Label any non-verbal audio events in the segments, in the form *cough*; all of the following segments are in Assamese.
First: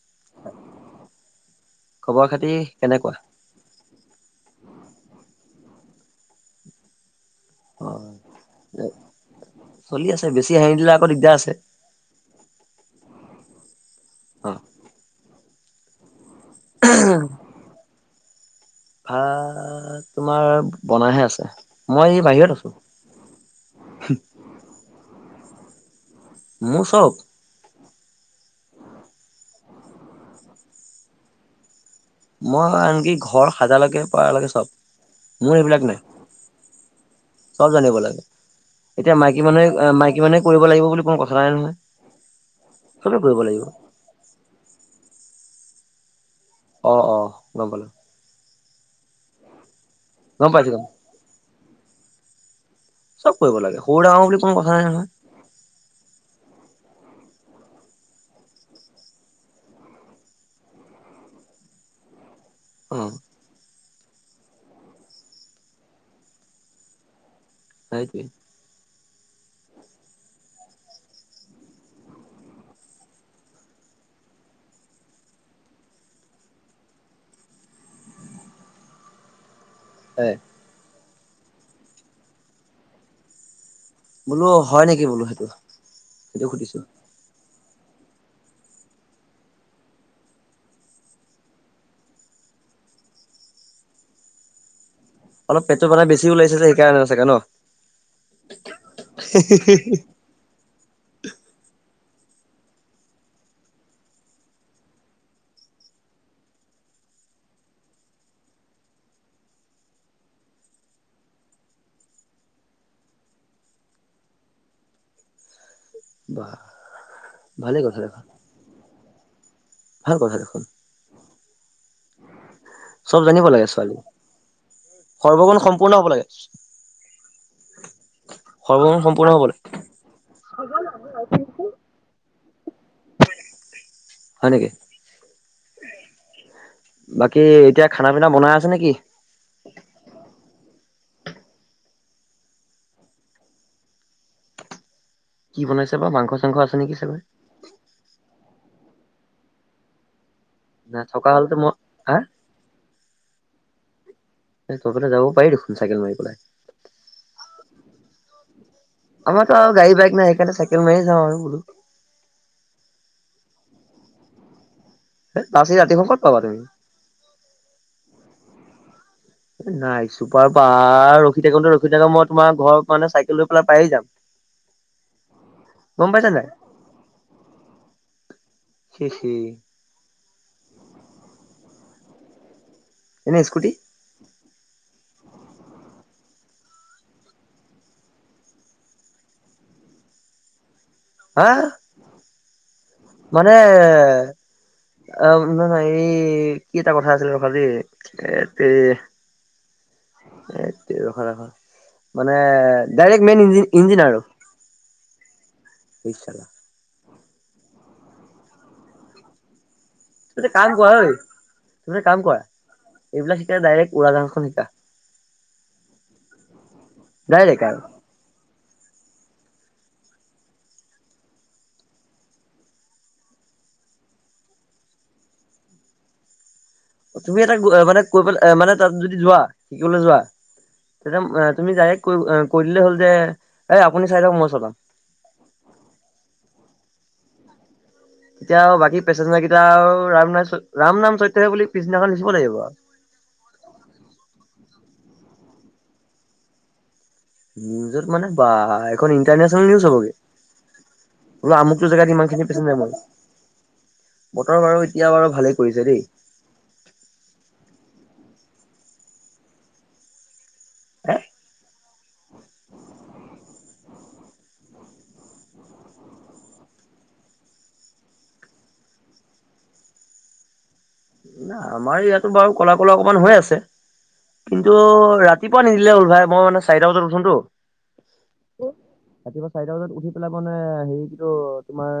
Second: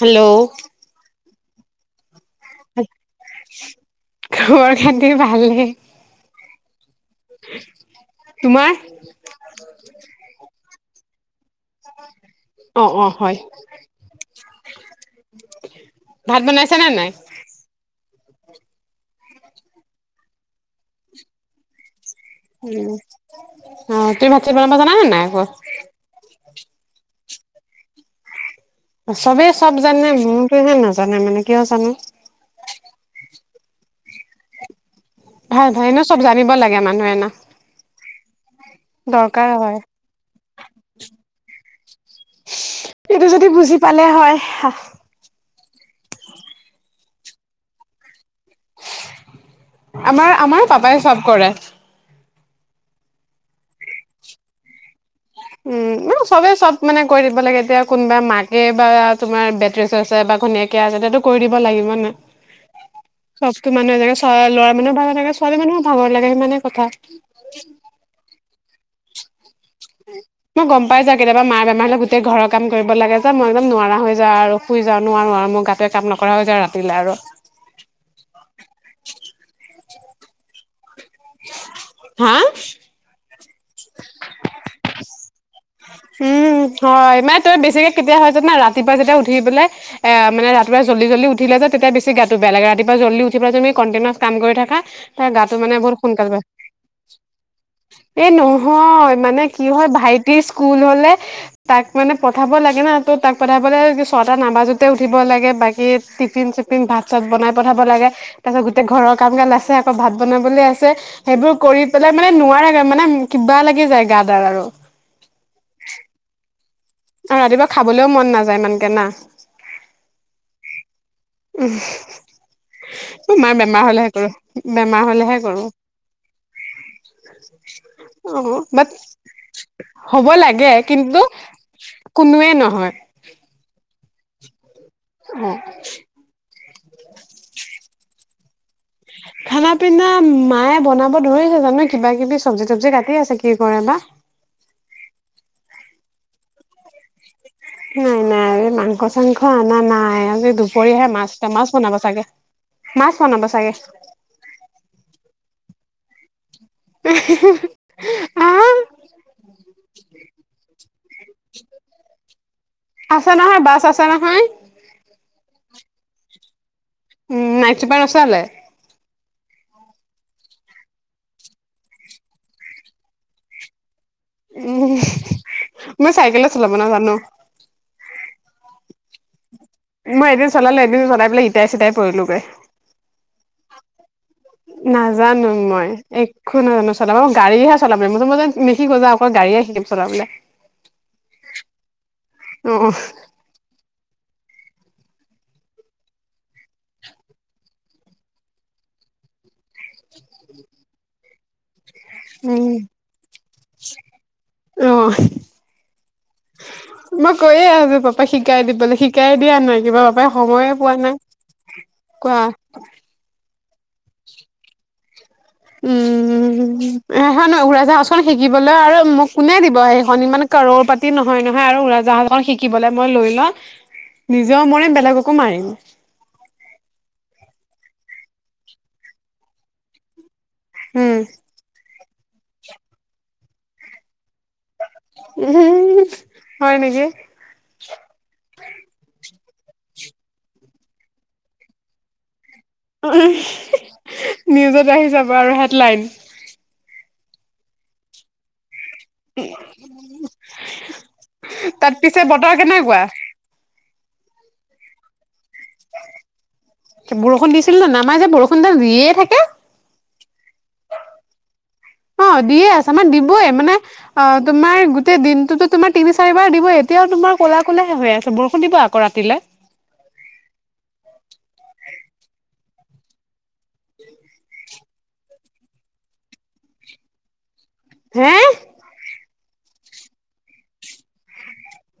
হেল্ল'। খবৰ খাতি কেনেকুৱা? খবৰ খাটি ভালে। অ' তোমাৰ চলি আছে, বেছি হাহি দিলে আকৌ দিগদাৰ আছে। অ', অ', হয়। অ' ভাত বনাইছা নে নাই? ভাত তোমাৰ বনাই হে আছে। মই এই বাহিৰত আছো। উম, অ', তুমি ভাত চাত বনাব জানা নে নাই? *unintelligible* মোৰ চব চবেই চব জানে, মোৰতো এহে নাজানে মানে কিয় জানো। মই আনকি ঘৰ সাজালৈকে পাৰালৈকে চব। মোৰ ভাল এইবিলাক ভাল নাই, এনে চব জানিব লাগে মানুহে না চব জানিব লাগে, এতিয়া মাইকী দৰকাৰ মানুহে, হয় মাইকী মানুহে কৰিব লাগিব বুলি কোনো কথা নাই নহয়, চবে এইটো কৰিব যদি লাগিব। বুজি পালে হয় অ', অ', গম পালোঁ। আমাৰ, গম আমাৰ পাইছো গম পাপাই চব কৰে। চব কৰিব লাগে, সৰু, ডাঙৰ বুলি কোনো কথা নাই নহয়। উম, চবে চব মানে কৰি দিব লাগে এতিয়া কোনোবা মাকে বা তোমাৰ বেড ৰেচত আছে বা ঘনীয়েকে আছে, এতিয়াতো কৰি দিব লাগিব নে অ' মানুহ *unintelligible* ল'ৰা মানুহৰ ভাগৰ থাকে, ছোৱালী মানুহৰো ভাগৰ লাগে সিমানে কথা সেইটোৱে মই গম পাই যাওঁ কেতিয়াবা মাৰ বেমাৰ হ'লে গোটেই ঘৰৰ কাম কৰিব লাগে যে, মই একদম নোৱাৰা হৈ যাওঁ আৰু শুই যাওঁ নোৱাৰো আৰু মোৰ গাটোৱে কাম নকৰা হৈ যায় ৰাতিলে আৰু। হয় হা বোলো হয়, নেকি বোলো সেইটো সেইটো উম, সুধিছো। হয় *unintelligible* ত' বেছিক কেতিয়া হয় জানা? ৰাতিপুৱা যেতিয়া উঠি পেলাই এ, মানে ৰাতিপুৱা জল্দি, জল্দি উঠিলে যে, তেতিয়া বেছি গাটো বেয়া লাগে ৰাতিপুৱা জল্দি উঠি পেলাই তুমি কটিনাৰ কাম কৰি থাকা তাৰ গাটো অলপ মানে পেটটো বহুত বেছি সোনকাল পায় ওলাইছে যে সেইকাৰণে চাগে ন? এই নহয়, মানে কি হয় ভাইটি কুল হ'লে তাক মানে পঠাব লাগে ন! ত' তাক পঠাবলে ছটা নাবাজোতে উঠিব লাগে বাকী টিফিন, চিফিন ভাত, চাত বনাই পঠাব লাগে তাৰ পাছত গোটেই ঘৰৰ কাম কাজ আছে, আকৌ ভাত বনাবলৈ আছে, সেইবোৰ কৰি পেলাই মানে নোৱাৰা মানে কিবা লাগি যায় গা দাৰ আৰু বা আৰু ৰাতিপুৱা খাবলৈও মন নাযায় ইমানকে না ভাল কথা দেখোন চব *unintelligible* জানিব মাৰ লাগে বেমাৰ ছোৱালী হলেহে কৰো, বেমাৰ হলেহে সৰ্বগুণ কৰো। সম্পূৰ্ণ হ'ব লাগে অ', বাট সৰ্বগুণ সম্পূৰ্ণ হ'ব লাগে হব লাগে কিন্তু কোনোৱেই নহয়। হয় নেকি? অ'। বাকী এতিয়া খানা *unintelligible* বনাই আছা নেকি? খানা পিনা মায়ে বনাব *unintelligible* কিবা কিবি চবজি তবজি কাটি আছে কি কৰে বা। কি বনাইছে বা, মাংস চাংস আছে নেকি চাগৈ? নাই নাই, মাংস চাংখ আনা নাই, আজি না দুপৰীয়াহে থকা মাছ, হ'লেতো মাছ মই বনাব হা চাগে, মাছ বনাব চাগে। তই ফালে যাব পাৰি দেখোন চাইকেল মাৰি পেলাই। *unintelligible* গাৰি, বাইক নাই, সেইকাৰণে চাইকেল মাৰি যাওঁ আৰু বোলো আছে নহয় বাছ আছে নহয়। বাছ এই ৰাতিখন ক'ত পাবা তুমি। উম, নাইট ছুপাৰ ন'ছলে। নাই ছুপাৰ পাৰ ৰখি থাকোঁতে ৰখি থাকোঁতে মই তোমাৰ ঘৰত মানে চাইকেল লৈ পেলাই পায়ে যাম। উম, গম মই চাইকেল চলাব নাজানো। চি, চি। মই এদিন চলালোঁ, এদিন চলাই পেলাই ইটাই চিটাই পৰিলোগে। এনেই স্কুটি? নাজানো মই, একো নাজানো চলাব মই গাড়ীহে চলাব মই যে নিশিকো যা আকৌ গাড়ীয়ে শিকিম চলাবলে। হা? অঁ। মানে, আ নহয় এই কি এটা কথা আছিলে ৰ'বা দেই, এতেৰি এ তেৰি ৰখা-ৰখা। মানে উম ডাইৰেক্ট মেইন ইঞ্জ ইঞ্জিন আৰু। অ। *unintelligible* মই কৈয়ে আছো পাপাক শিকাই দিবলৈ শিকাই দিয়া নাই। কিবা পাপাই সময়ে কাম কৰা পোৱা ঐ নাই তুমি কাম কোৱা কৰা, এইবিলাক শিকাই ডাইৰেক্ট উৰা জাহাজ খন শিকা। উম, সেইখন ডাইৰেক্ট আৰু উৰাজাহাজ খন শিকিবলৈ আৰু মোক কোনে দিব সেইখন ইমান কৰ'ৰ পাতি নহয় নহয় আৰু উৰাজাহাজখন শিকিবলে মই লৈ লওঁ নিজেও মৰিম বেলেগকো মাৰিম। তুমি এটা মানে কৈ পেলাই মানে তাত যদি যোৱা, শিকিবলৈ যোৱা উম তেতিয়া তুমি ডাইৰেক্ট কৈ-কৈ দিলেই হ'ল যে এই আপুনি চাই লওক ম উম, হয় নেকি। *inaudible* এতিয়া আৰু বাকী পেচেঞ্জাৰ কেইটা আৰু ৰাম নাম চৈ ৰাম নাম চৈত্ৰ হে বুলি পিছদিনাখন লিখিব লাগিব আৰু। *unintelligible* নিউজত আহি যাব আৰু হেডলাইন। নিউজত মানে বা *unintelligible* ইণ্টাৰনেচনেল নিউজ হ'ব গে, বোলে আমুটো তাত জেগাত পিছে ইমানখিনি বতৰ পেছেঞ্জাৰ মৰিল। কেনেকুৱা বতৰ বাৰু এতিয়া বাৰু ভালে বৰষুণ দিছিল নে নাই আমাৰ যে বৰষুণ দিয়ে থাকে। *inaudible* অঁ দিয়ে আছে আমাৰ দিবই মানে আ তোমাৰ গোটেই দিনটোতো তোমাৰ তিনি চাৰিবাৰ দিবই এতিয়াও তোমাৰ ক'লা ক'লায়ে হৈ আছে বৰষুণ দিব আকৌ ৰাতিলে। আমাৰ ইয়াতো বাৰু ক'লা- ক'লা অকমান হৈ আছে। *inaudible* কিন্তু ৰাতিপুৱা নিদিলে হ'ল ভাই, মই মানে চাৰিটা বজাত উঠো টো। হে *inaudible* চাৰিটা বজাত উঠি পেলাই মানে হেৰি কি টো তোমাৰ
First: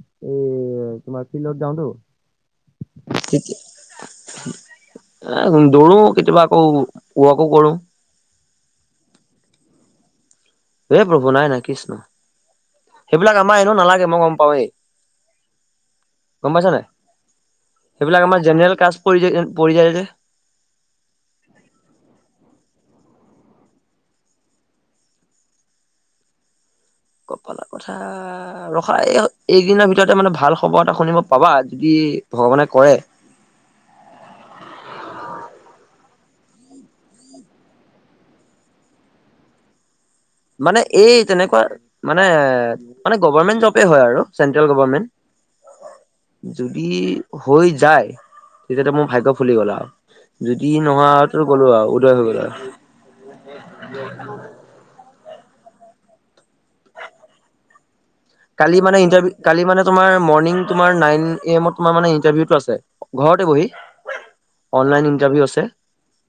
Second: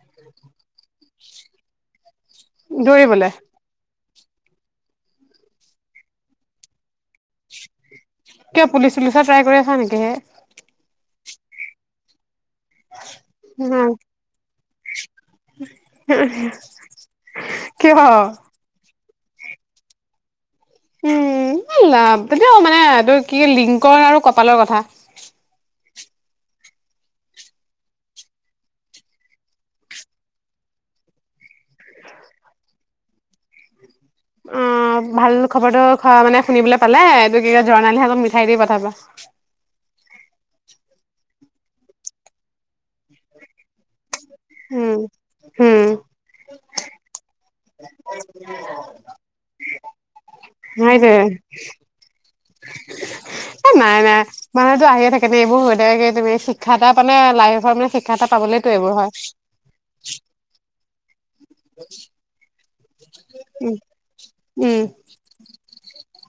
এই তোমাৰ ফিল্ডত যাওঁতো। দৌৰিবলে। এ দৌৰো কেতিয়াবা আকৌ ওৱাকো কৰো। কিয় পুলিচ চুলিচৰ ট্ৰাই কৰি আছা নেকি হে। হে প্ৰভু নাই- নাই কৃষ্ণ। সেইবিলাক আমাৰ এনেও নালাগে মই গম পাওৱেই, গম পাইচা নে নাই, কিয় সেইবিলাক আমাৰ জেনেৰেল কাচ *unintelligible* পৰি যায় যে। উম লাভ তেতিয়াও মানে এইটো কি লিংকৰ আৰু কপালৰ কথা। কপালৰ কথা ৰখা, এই এইকিদিনৰ ভিতৰতে মানে ভাল খবৰ এটা শুনিব পাবা যদি ভগৱানে কৰে। অঁ ভাল খবৰটো খোৱা মানে শুনিবলৈ পালে, এইটো কি কয় জৰ্ণালীৰ হাতত মিঠাই দি পঠাবা। মানে এই তেনেকুৱা মানে-মানে গভৰমেন্ট জবেই হয় আৰু। Central um um government. যদি হৈ যায়, তেতিয়াটো মোৰ ভাগ্য ফুলি গ'ল আৰু। যদি নত নহয়তো গ'লো আৰু উদয় হৈ গ'ল আৰু এ নাই নাই মানুহটো আহিয়ে থাকে। সনে এইবোৰ হৈ থাকে কি তুমি শিক্ষ এটা মানে লাইফৰ মানে, এটা পাবলেতো কালি এইবোৰ মানে হয় ত ম তাৰ ন এমত তোৰ নে ইণ্টাৰভিউটো আছে। ঘৰতে বহি উম, অনলাইন ইণ্টাৰভিউ আছে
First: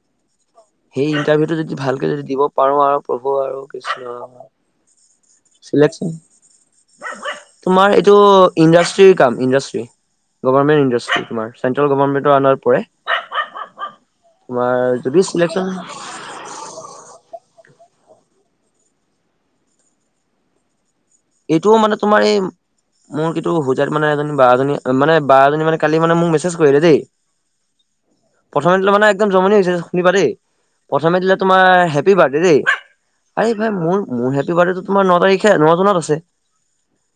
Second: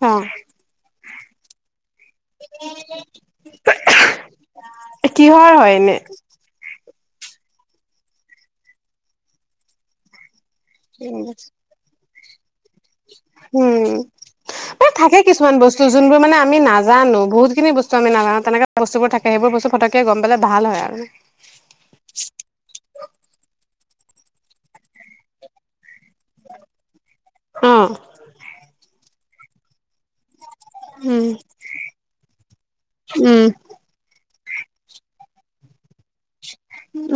অ', সেই ইণ্টাৰভিউটো যদি, ভাল যদি দিব পাৰো আৰু প্ৰভু আৰু কি কিহৰ হয় এনে? চিলেকন তোমাৰ এইটো ইণ্ডাষ্ট্ৰিৰ কাম ইণ্ডাষ্ট্ৰি গভৰ্মেট ইাষ্ট্ৰ তোাৰেট্ৰ গভৰ্মেট *inaudible* উম মানে থাকে যদি কিছুমান চিলেকচন বস্তু যোনবোৰ মানে আমি নাজানো বহুতখিনি বস্তু আমি নাজানো তেনেকে বস্তুবোৰ থাকে সেইবোৰ ব্তু ফটকৈ গম পাল ভাল হয় আৰু এইটোও মানে তোমাৰ এই, মোৰ সেইটো হোজাই মানে এজনী বাৰজনী মানে, ব এজনী মানে কালি মানে মোক মেছেজ কৰি দেই অ', প্ৰথম মানে একদম জমনি হৈছে শুনিবা দেই প্ৰথমে উম, দিলে তোমাৰ হেপী বাৰ্থডে দেই উম, আৰে ভাই মোৰ মোৰ হেপী বাৰডেটো তোমাৰ ন তাৰিখে ন জুনত আছে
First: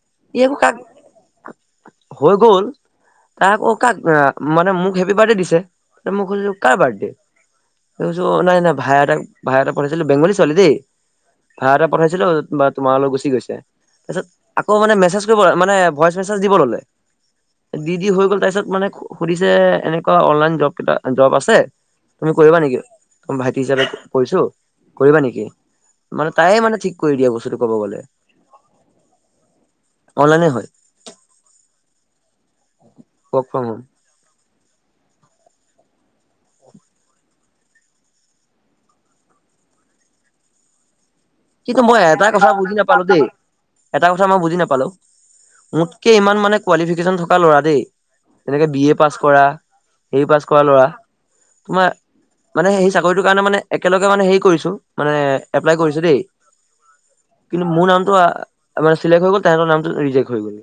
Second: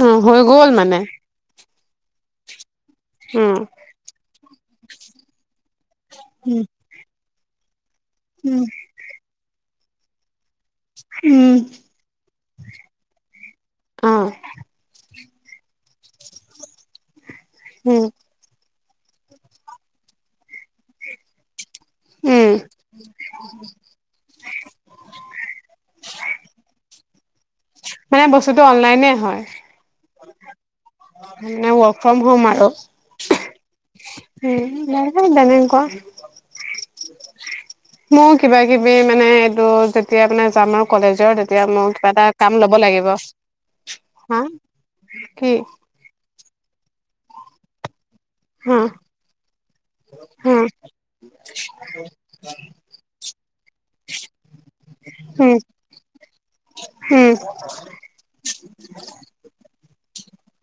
উ হৈ ই আকৌ গল কাক মানে *inaudible* হৈ গ'ল তাই উম। আকৌ কাক মানে মোক হেপী বাৰ্থডে দিছে মই খুজিছো উম। কাৰ বাৰ্থডে এই নাই উম, নাই ভাইক ভাই *unintelligible* পঢ়়িছিল বেঙগলী ছোৱালী দে, উম, ভা এটা পঠাইছিলো বা তোমাৰ লগত গুচি গৈছে। তাৰপিছত অ', আকৌ মানে মেছেজ কৰিব মানে ভইচ মেচজ দিব ললে দি উম, দি হৈ গ'ল তাৰপিছত মানে সুধিছে এনেকুৱা অনলাইন জব কেইটা জব আছে তুমি উম, কৰিবা নেকি তোমাৰ ভাইটি হিচাপে কৰিছো *inaudible* কৰিবা নেকি মানে তায়ে মানে থিক কৰি দিয়া বস্তুটো ক'ব গ'লে *inaudible* টো অনলাইনে হয়। অনলাইনে হয়। এনে ৱ'ৰ্ক ফ্ৰ'ম হ'ম আৰু। ৱ'ৰ্ক ফ্ৰ'ম হ'ম। উম, *unintelligible* বেলেংকুৱা। মোৰ কিবা-কিবি মানে এইটো যেতিয়া মানে যাম আৰু কলেজ কিন্তু মই এটা কথা বুজি নাপালোঁ দেই এটা কথা হা মই বুজি নাপালোঁ কি? মোতকে ইমান মানে কোৱালিফিকেশ্যন থকা ল'ৰা দেই। এনেকে বি উম, এ পাছ কৰা, এ পাছ কৰা উম, ল'ৰা তোমাৰ মানে সেই চাকৰিটোৰ কাৰণে মানে একেলগ আ, মানে হেৰি কৰিছোঁ। মানে উম, এপ্লাই কৰিছোঁ দেই। উম, কিন্তু মোৰ নামটো আ আমাৰ চিলেক্ট হৈ গ'ল *unintelligible* নামটো ৰিজেক্ট হৈ গ'ল।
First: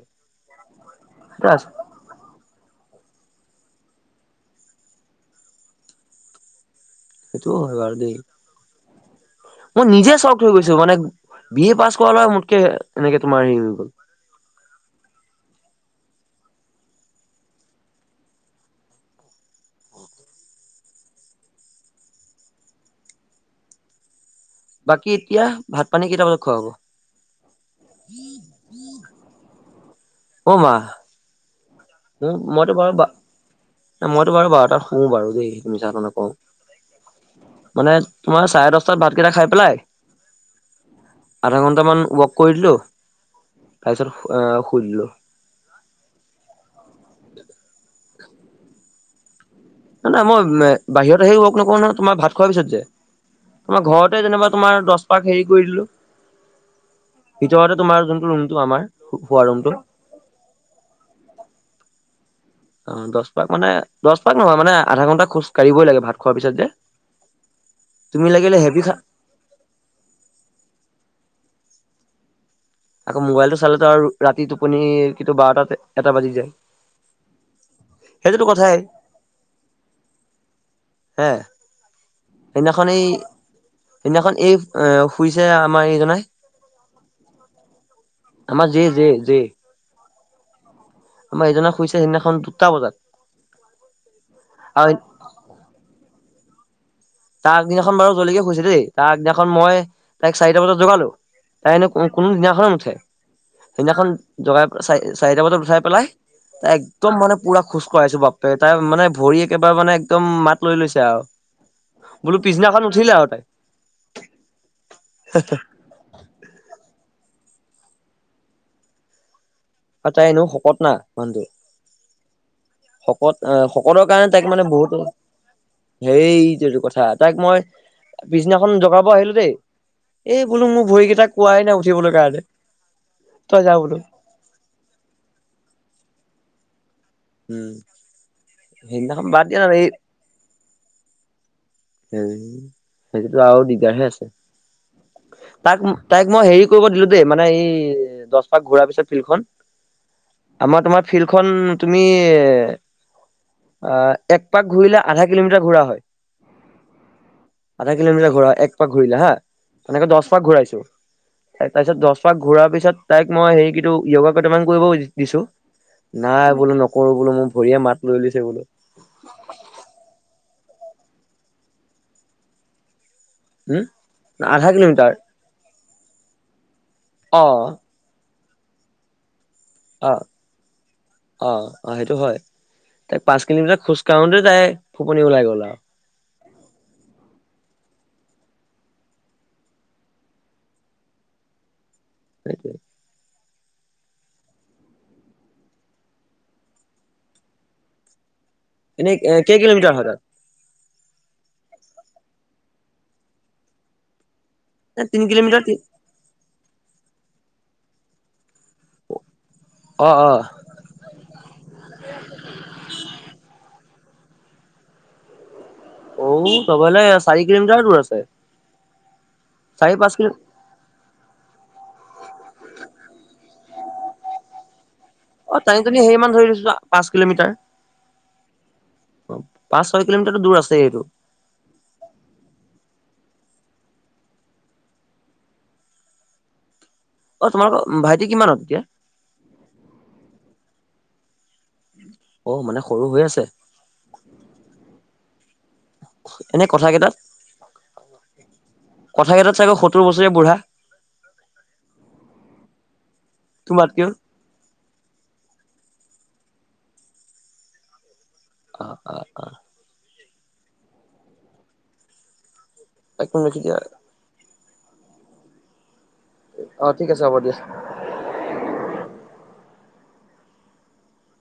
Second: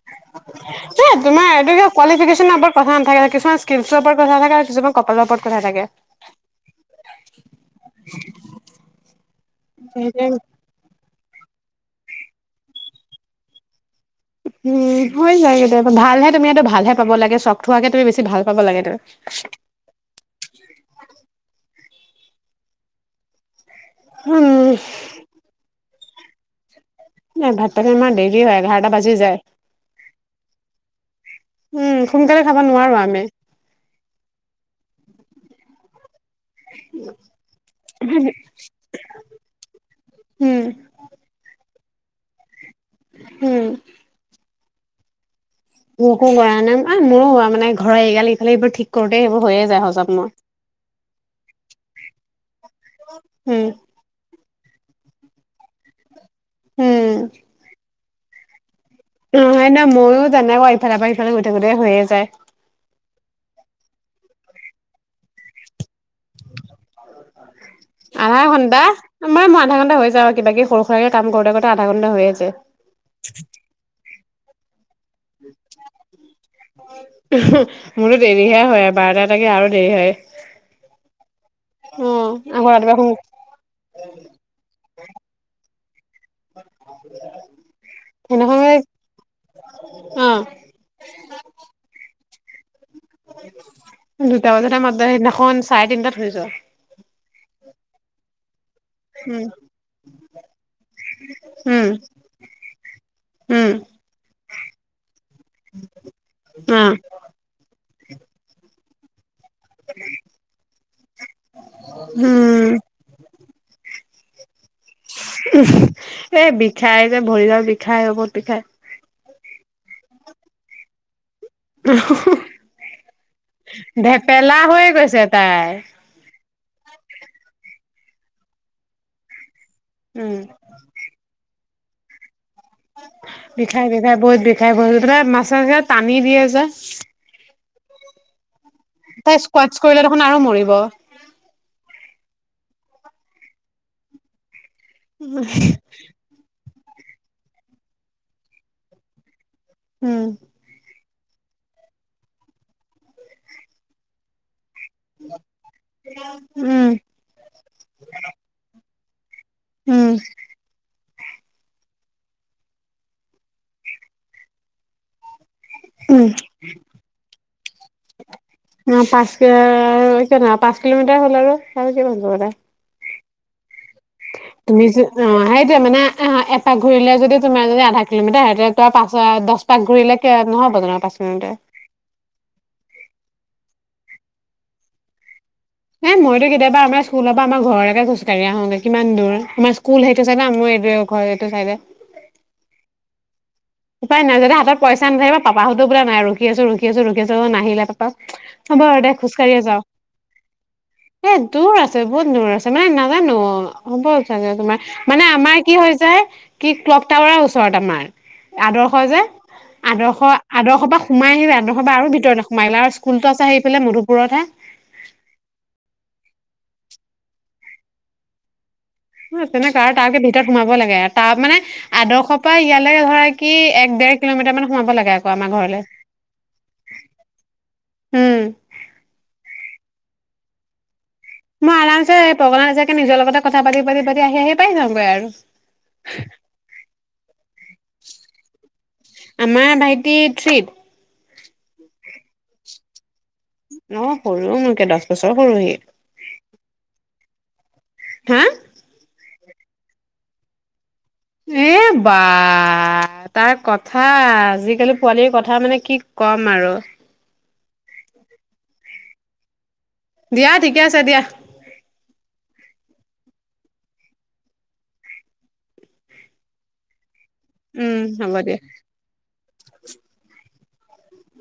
সেইটো *unintelligible* কোৱালিফিকেচনৰ ওপৰত কথা নাথাকে, কিছুমান *unintelligible* ওপৰত কথা থাকে, আৰু কিছুমান কপালৰ ওপৰত কথা থাকে। সেইটোও হয় বাৰু দেই। মই নিজে সেইটোৱে চকদ হৈ গৈছো, মানে বি এ পাছ কৰা লৰা মোতকে এনেকে তোমাৰ হেৰি হৈ গ'ল। উ, হৈ যায় কেতিয়াবা ভালহে তুমি এইটো ভালহে পাব লাগে, স্বক হোৱাকে তুমি বেছি ভাল পাব লাগে এইটো। উম, বাকী এতিয়া ভাত পানী কেইটা বজাত খোৱা হ'ব? নাই ভাত-পানী আমাৰ দেৰি হয়, এঘাৰটা বাজি যায়। অ', মা। উ, সোনকালে খাব মইতো বাৰু নোৱাৰো আমি। মইতো বাৰু বাৰটাত শোও বাৰু দেই, সেইটো মিছা কথা নকওঁ। মানে তোমাৰ চাৰে দচটাত ভাতকেইটা খাই পেলাই, উম, আধা ঘন মান ৱক কৰিদিলো। উম। তাইছত অ', শু শুই দিলোঁ। মোকো কৰা নাই আৰু মোৰো হোৱা মানে, ঘৰৰ এইগাল ইফালে সিফালে ঠিক কৰোতে সেইবোৰ হৈয়ে যায় হজম না, না, মোৰ। মই বাহিৰত আহি ৱক নকৰো নহয়, তোমাৰ ভাত খোৱাৰ পিছত যে, উম, তোমাৰ ঘৰতে যেনিবা তোমাৰ দছ পাক হেৰি কৰি দিলো। ভিতৰতে তোমাৰ জোন ৰুমটো আমাৰ। শোৱা অ', হয় ৰুমটো ন, ময়ো জানদা ঘৰত ইফালৰ পৰা সিফালে ফালে গৈ থাকোতে হৈয়ে যায়। অ', দচ পাক মানে, দচ পাক নহয় মানে আধা ঘণ্টা খোচ কাঢ়িবই লাগে। ভাত খোৱাৰ পিছত যে তুমি আধা লাগিলে হেভি ঘন্টা, খা মই মোৰ আধা ঘন্টা হৈ যায় আৰু কিবাকিবি সৰু সুৰাকৈ কাম কৰোঁতে কৰোঁতে। আধা ঘণ্টা হৈ আছে। আকৌ মোবাইল টো চালেতো আৰু ৰাতি টোপনি কিন্তু বাৰটাত এটা বাজি যায়। মোৰো সেইটোতো দেৰিহে কথাই হয় আৰু বাৰটা এটাকে আৰু দেৰি হয়। হে অ' আকৌ সেইদিনাখন ৰাতিপুৱা এই, শুই সেইদিনাখন এই শুইছে আত আমাৰ এগনাই সেইদিনাখন আমাৰ যে, যে, যে। অ'। আমাৰ এইজনা শুইছে সেইদিনাখন দুটা বজাত। দুটা দুটা আৰু মাত্ৰ সেইদিনাখন চাৰে তিনটাত শুইছো। তাৰ আগদিনাখন বাৰু জলিকে শুইছে দেই। তাৰ উম, আগদিনাখন মই তাইক চাৰিটা বজাত জগালো, তাই উম, হেনু কোনো কোনো দিনাখন নুঠে। উম, সেইদিনাখন জগাই চাই-চাৰিটা বজাত উঠাই পেলাই তাই অ', একদম মানে পুৰা খোচ কৰাইছো বাপ্পেকে তাই মানে ভৰিত এইবাৰ মানে একদম মাত লৈ লৈছে আৰু। বোলো উম পিছদিনাখন উঠিলে আৰু তাই এ বিষা- তাই যে ভৰি হাত বিষাই বহুত বিষাই আৰু তাই এনেও শকত ন মানুহটো শকত অ শকতৰ কাৰণে তাইক ভেপেলা মানে হৈ বহুতো গৈছে তাই। হেই এইবোৰ কথা তাইক মই পিছদিনাখন জগাব আহিলো দেই উম, এই বোলো মোৰ ভৰি কেইটা কোৱাই নাই উ- উঠিবলে কাৰণে তই যা বিষাই বোলো বিষাই বহুত বিষাই বহুত এ মাচাজে টানি দিয়ে যে উম সেইদিনাখন তাই বাদ দিয়া না স্কোৱাচ এই কৰিলে দেখোন আৰু মৰিব *unintelligible* হেই সেইটো আৰু দিগদাৰহে আছে তাক তাইক মই হেৰি কৰিব দিলো দেই মানে এই দছ পাক ঘূৰাৰ পিছত ফিল্ডখন উম আমাৰ তোমাৰ ফিল্ডখন তুমি আ এক পাক ঘুৰিলে আধা কিলোমিটাৰ ঘুৰা হয় উম, আধা কিলোমিটাৰ ঘুৰা এক পাক ঘুৰিলে হা তেনেকে উম, দহ পাক ঘূৰাইছো তাইক তাৰ পিছত দহ পাক ঘূৰাৰ পিছত তাইক মই হেৰি *unintelligible* য়োগা কেইটামান কৰিব। দিছো উম। নাই বোলো নকৰো বোলো মোৰ ভৰিয়ে মাত লৈ লৈছে বোলো। অ পাঁচ কিয় ন পাঁচ কিলোমিটাৰ হল আৰু *unintelligible* হম আধা তুমি যে কিলোমিটাৰ অ' সেইটোৱে মানে আহ এপাক ঘূৰিলে যদি অ তোমাৰ যদি আধা কিলোমিটাৰ *unintelligible* অ' নহ'ব জানো পাঁচ কিলোমিটাৰ অ' অ' সেইটো হয় তাইক পাঁচ কিলোমিটাৰ খোজ কাঢ়োতে তাই ফুপনি ওলাই গ'ল আৰু হে মইতো কেতিয়াবা আমাৰ স্কুলৰ পৰা আমাৰ ঘৰলৈকে খোজ কাঢ়ি আহোগৈ কিমান দূৰ আমাৰ স্কুল সেইটো চাইদে *unintelligible* ঘৰ এইটো চাইদে সেইটোৱে, উপায় নাই যদি হাতত পইচা নাথাকিব পাপাহঁতো বোলে নাই ৰখি আছো ৰখি আছো ৰখি আছো নাহিলে পাপা হ'ব আৰু দে, এনেই খোজ কেই কাঢ়িয়ে যাও। কিলোমিটাৰ হয় তাত এ দূৰ আছে, বহুত দূৰ আছে, মানে নাজানো হ'ব *unintelligible* তোমাৰ, এ মানে তিনি আমাৰ কিলোমিটাৰ কি হৈছে, কি ক্লক টাৱাৰ *unintelligible* আমাৰ। আদৰ্শ যে, অ অ আদৰ্শ-আদৰ্শ পৰা সোমাই আহি আদৰ্শপা আৰু ভিতৰতে সোমাই আহিলে আৰু স্কুলতো আছে সেইফালে মধু *unintelligible* অও, তবলে চাৰি কিলোমিটাৰ দূৰ আছে। অ', তেনেকুৱা আৰু চাৰি পাঁচ তাৰুকে কিলো ভিতৰত সোমাব লাগে, তাৰ মানে আদৰ্শৰ পৰা ইয়ালৈ ধৰা কি দেৰ কিলোমিটাৰ মান সোমাব লাগে। আকৌ আমাৰ অ', ঘৰলে টানি টানি সেইমান ধৰি লৈছো চোৱা, পাঁচ কিলোমিটাৰ। উম অ', পাঁচ ছয় কিলোমিট *unintelligible* দূৰ আছে এইটো। মই আৰামছে পগলা নিচিনাকে নিজৰ লগতে কথা পাতি পাতি পাতি, আহি আহি পাই যাওঁগৈ আৰু। অ তোমালোকৰ ভাইটি কিমানত এতিয়া আমাৰ ভাইটি থ্ৰীত। অ', মানে সৰু হৈ আছে। অ', সৰু মোৰকে দচ বছৰ সৰু হি, এনে কথা কেইটাত হা। কথাকেইটাত চাগে সত্তৰ বছৰীয়া বুঢ়া। এ বা, তাৰ কথা, তোমাতকেও আজিকালি পোৱালিৰ কথা মানে কি কম আৰু অ' অ' অ' দিয়া ঠিকে আছে দিয়া। নাই, অ' ঠিক আছে হ'ব দিয়া। উম হব দিয়া।